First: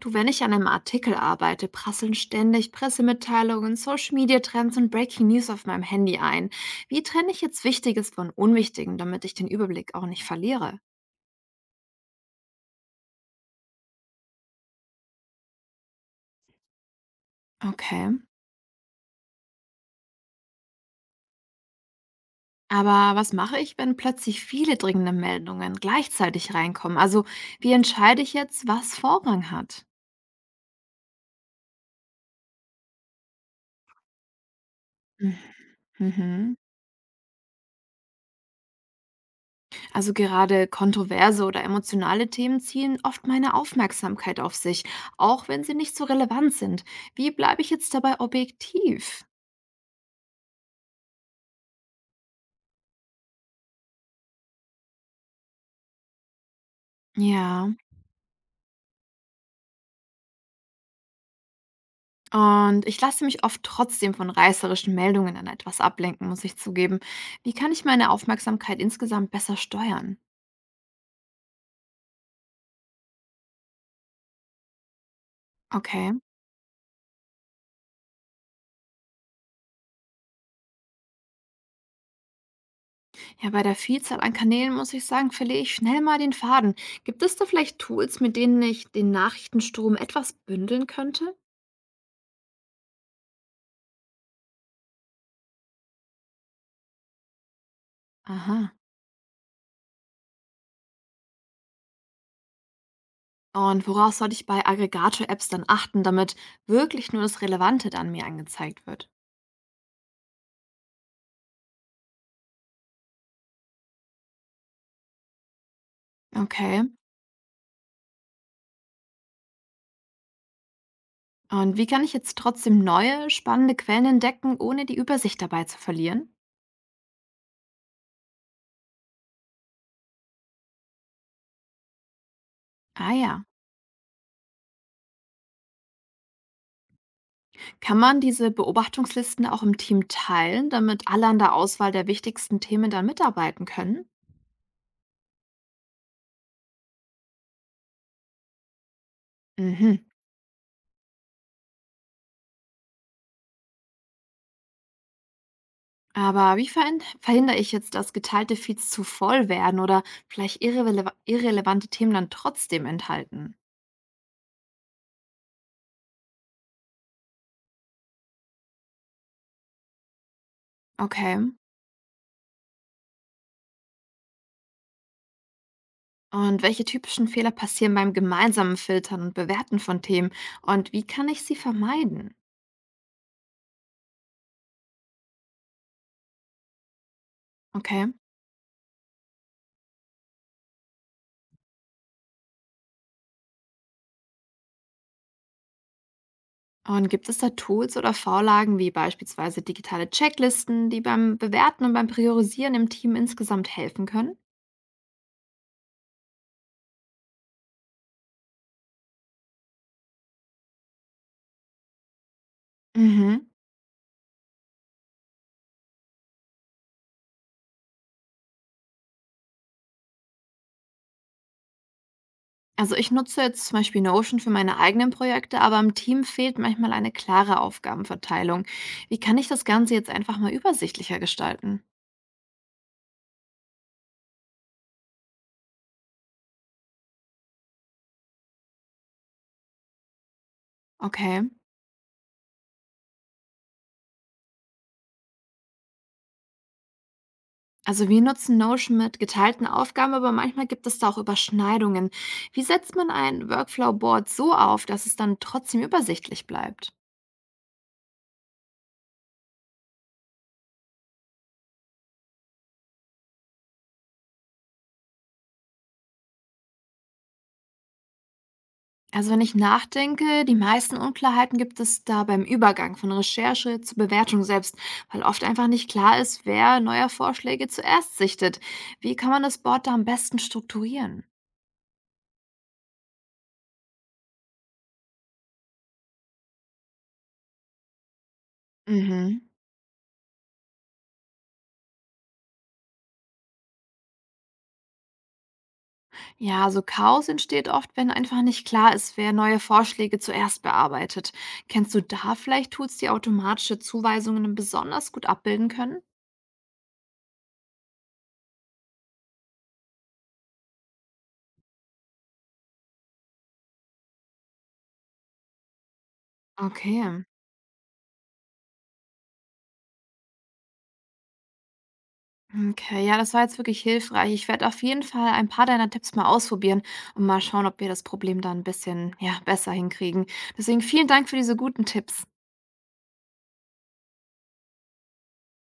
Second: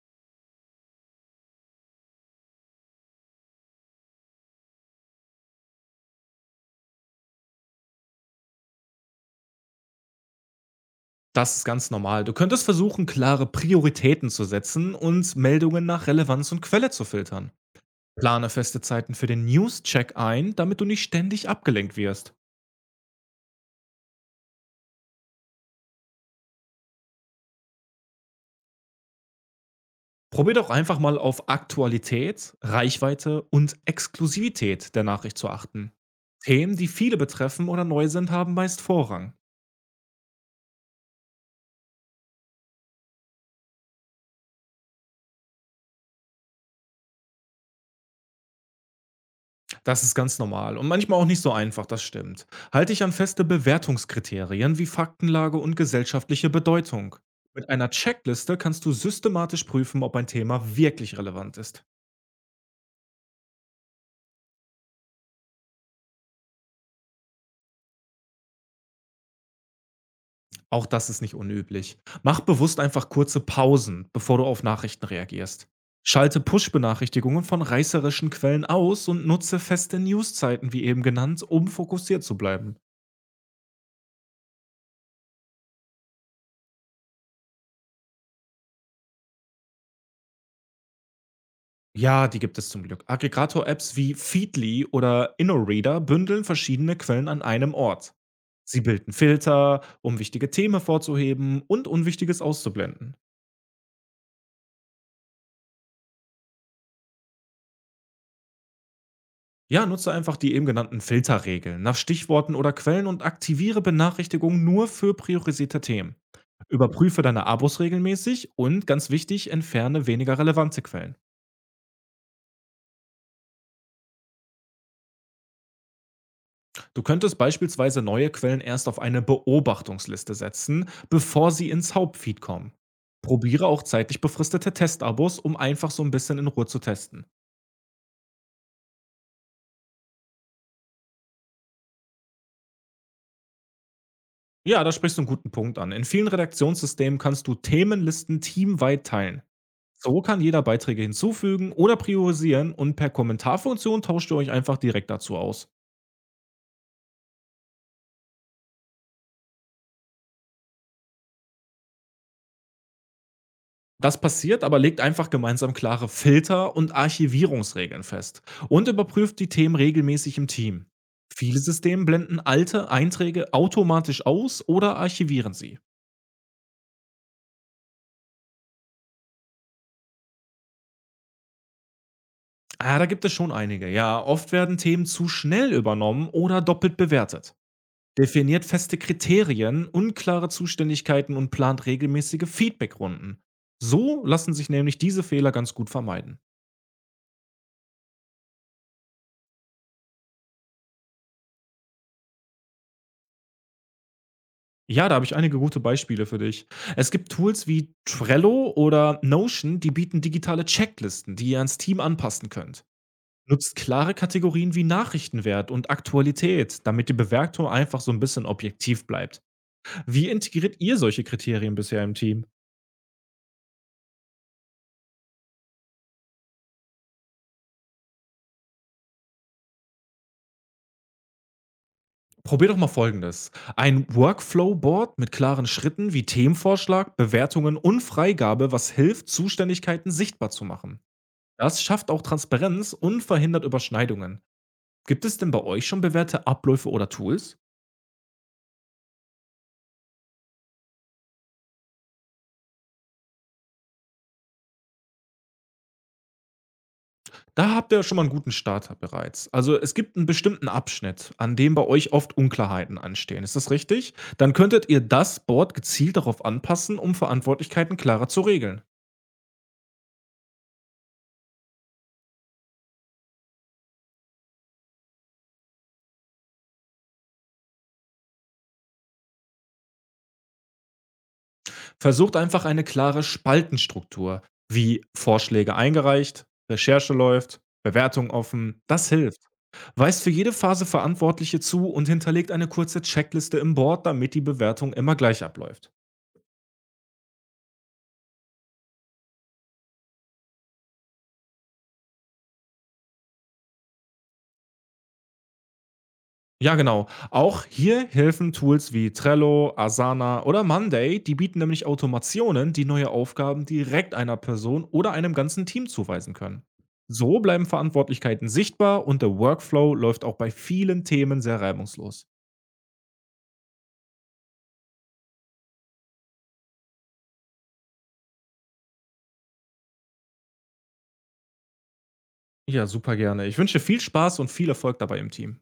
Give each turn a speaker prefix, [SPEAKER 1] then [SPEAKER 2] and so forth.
[SPEAKER 1] Du, wenn ich an einem Artikel arbeite, prasseln ständig Pressemitteilungen, Social Media Trends und Breaking News auf meinem Handy ein. Wie trenne ich jetzt Wichtiges von Unwichtigem, damit ich den Überblick auch nicht verliere?
[SPEAKER 2] Das ist ganz normal. Du könntest versuchen, klare Prioritäten zu setzen und Meldungen nach Relevanz und Quelle zu filtern.
[SPEAKER 1] Okay.
[SPEAKER 2] Plane feste Zeiten für den News-Check ein, damit du nicht ständig abgelenkt wirst.
[SPEAKER 1] Aber was mache ich, wenn plötzlich viele dringende Meldungen gleichzeitig reinkommen? Also, wie entscheide ich jetzt, was Vorrang hat?
[SPEAKER 2] Probier doch einfach mal auf Aktualität, Reichweite und Exklusivität der
[SPEAKER 1] Mhm.
[SPEAKER 2] Nachricht zu achten.
[SPEAKER 1] Mhm.
[SPEAKER 2] Themen, die viele betreffen oder neu sind, haben meist Vorrang.
[SPEAKER 1] Also gerade kontroverse oder emotionale Themen ziehen oft meine Aufmerksamkeit auf sich, auch wenn sie nicht so relevant sind. Wie bleibe ich jetzt dabei objektiv?
[SPEAKER 2] Das ist ganz normal und manchmal auch nicht so einfach, das stimmt. Halte dich an feste Bewertungskriterien wie Faktenlage und gesellschaftliche Bedeutung. Mit
[SPEAKER 1] Ja,
[SPEAKER 2] einer Checkliste kannst du systematisch prüfen, ob ein Thema wirklich relevant ist.
[SPEAKER 1] und ich lasse mich oft trotzdem von reißerischen Meldungen an etwas ablenken, muss ich zugeben. Wie kann ich meine Aufmerksamkeit insgesamt besser steuern?
[SPEAKER 2] Auch das ist nicht unüblich. Mach bewusst einfach kurze Pausen, bevor du auf Nachrichten reagierst.
[SPEAKER 1] Okay.
[SPEAKER 2] Schalte Push-Benachrichtigungen von reißerischen Quellen aus und nutze feste Newszeiten, wie eben genannt, um fokussiert zu bleiben.
[SPEAKER 1] Ja, bei der Vielzahl an Kanälen muss ich sagen, verliere ich schnell mal den Faden. Gibt es da vielleicht Tools, mit denen ich den Nachrichtenstrom etwas bündeln könnte?
[SPEAKER 2] Ja, die gibt es zum Glück. Aggregator-Apps wie Feedly oder InnoReader bündeln verschiedene Quellen an einem Ort.
[SPEAKER 1] Aha.
[SPEAKER 2] Sie bilden Filter, um wichtige Themen hervorzuheben und Unwichtiges auszublenden.
[SPEAKER 1] Und woraus sollte ich bei Aggregator-Apps dann achten, damit wirklich nur das Relevante dann mir angezeigt wird?
[SPEAKER 2] Ja, nutze einfach die eben genannten Filterregeln nach Stichworten oder Quellen und aktiviere Benachrichtigungen nur für priorisierte Themen.
[SPEAKER 1] Okay.
[SPEAKER 2] Überprüfe deine Abos regelmäßig und ganz wichtig, entferne weniger relevante Quellen.
[SPEAKER 1] Und wie kann ich jetzt trotzdem neue, spannende Quellen entdecken, ohne die Übersicht dabei zu verlieren?
[SPEAKER 2] Du könntest beispielsweise neue Quellen erst auf eine Beobachtungsliste setzen, bevor sie ins Hauptfeed kommen.
[SPEAKER 1] Ah ja.
[SPEAKER 2] Probiere auch zeitlich befristete Testabos, um einfach so ein bisschen in Ruhe zu testen.
[SPEAKER 1] Kann man diese Beobachtungslisten auch im Team teilen, damit alle an der Auswahl der wichtigsten Themen dann mitarbeiten können?
[SPEAKER 2] Ja, da sprichst du einen guten Punkt an. In vielen Redaktionssystemen kannst du Themenlisten teamweit teilen.
[SPEAKER 1] Mhm.
[SPEAKER 2] So kann jeder Beiträge hinzufügen oder priorisieren und per Kommentarfunktion tauscht ihr euch einfach direkt dazu aus.
[SPEAKER 1] Aber wie verhindere ich jetzt, dass geteilte Feeds zu voll werden oder vielleicht irrelevante Themen dann trotzdem enthalten?
[SPEAKER 2] Das passiert, aber legt einfach gemeinsam klare Filter und Archivierungsregeln fest und überprüft die Themen regelmäßig im Team.
[SPEAKER 1] Okay.
[SPEAKER 2] Viele Systeme blenden alte Einträge automatisch aus oder archivieren sie.
[SPEAKER 1] Und welche typischen Fehler passieren beim gemeinsamen Filtern und Bewerten von Themen? Und wie kann ich sie vermeiden?
[SPEAKER 2] Ah, da gibt es schon einige. Ja, oft werden Themen zu schnell übernommen oder doppelt bewertet.
[SPEAKER 1] Okay.
[SPEAKER 2] Definiert feste Kriterien, unklare Zuständigkeiten und plant regelmäßige Feedbackrunden. So lassen sich nämlich diese Fehler ganz gut vermeiden.
[SPEAKER 1] Und gibt es da Tools oder Vorlagen wie beispielsweise digitale Checklisten, die beim Bewerten und beim Priorisieren im Team insgesamt helfen können?
[SPEAKER 2] Ja, da habe ich einige gute Beispiele für dich. Es gibt Tools wie Trello oder Notion, die bieten digitale Checklisten, die ihr ans Team anpassen könnt.
[SPEAKER 1] Mhm.
[SPEAKER 2] Nutzt klare Kategorien wie Nachrichtenwert und Aktualität, damit die Bewertung einfach so ein bisschen objektiv bleibt. Wie integriert ihr solche Kriterien bisher im Team?
[SPEAKER 1] Also ich nutze jetzt zum Beispiel Notion für meine eigenen Projekte, aber im Team fehlt manchmal eine klare Aufgabenverteilung. Wie kann ich das Ganze jetzt einfach mal übersichtlicher gestalten?
[SPEAKER 2] Probier doch mal folgendes. Ein Workflow-Board mit klaren Schritten wie Themenvorschlag, Bewertungen und Freigabe, was hilft, Zuständigkeiten sichtbar zu machen.
[SPEAKER 1] Okay.
[SPEAKER 2] Das schafft auch Transparenz und verhindert Überschneidungen. Gibt es denn bei euch schon bewährte Abläufe oder Tools?
[SPEAKER 1] Also wir nutzen Notion mit geteilten Aufgaben, aber manchmal gibt es da auch Überschneidungen. Wie setzt man ein Workflow-Board so auf, dass es dann trotzdem übersichtlich bleibt?
[SPEAKER 2] Da habt ihr ja schon mal einen guten Starter bereits. Also, es gibt einen bestimmten Abschnitt, an dem bei euch oft Unklarheiten anstehen. Ist das richtig? Dann könntet ihr das Board gezielt darauf anpassen, um Verantwortlichkeiten klarer zu regeln.
[SPEAKER 1] Also wenn ich nachdenke, die meisten Unklarheiten gibt es da beim Übergang von Recherche zur Bewertung selbst, weil oft einfach nicht klar ist, wer neuer Vorschläge zuerst sichtet. Wie kann man das Board da am besten strukturieren?
[SPEAKER 2] Versucht einfach eine klare Spaltenstruktur, wie Vorschläge eingereicht, Recherche läuft, Bewertung offen. Das hilft.
[SPEAKER 1] Mhm.
[SPEAKER 2] Weist für jede Phase Verantwortliche zu und hinterlegt eine kurze Checkliste im Board, damit die Bewertung immer gleich abläuft.
[SPEAKER 1] Ja, also Chaos entsteht oft, wenn einfach nicht klar ist, wer neue Vorschläge zuerst bearbeitet. Kennst du da vielleicht Tools, die automatische Zuweisungen besonders gut abbilden können?
[SPEAKER 2] Ja, genau. Auch hier helfen Tools wie Trello, Asana oder Monday, die bieten nämlich Automationen, die neue Aufgaben direkt einer Person oder einem ganzen Team zuweisen können.
[SPEAKER 1] Okay.
[SPEAKER 2] So bleiben Verantwortlichkeiten sichtbar und der Workflow läuft auch bei vielen Themen sehr reibungslos.
[SPEAKER 1] Okay, ja, das war jetzt wirklich hilfreich. Ich werde auf jeden Fall ein paar deiner Tipps mal ausprobieren und mal schauen, ob wir das Problem da ein bisschen, ja, besser hinkriegen. Deswegen vielen Dank für diese guten Tipps.
[SPEAKER 2] Ja, super gerne. Ich wünsche viel Spaß und viel Erfolg dabei im Team.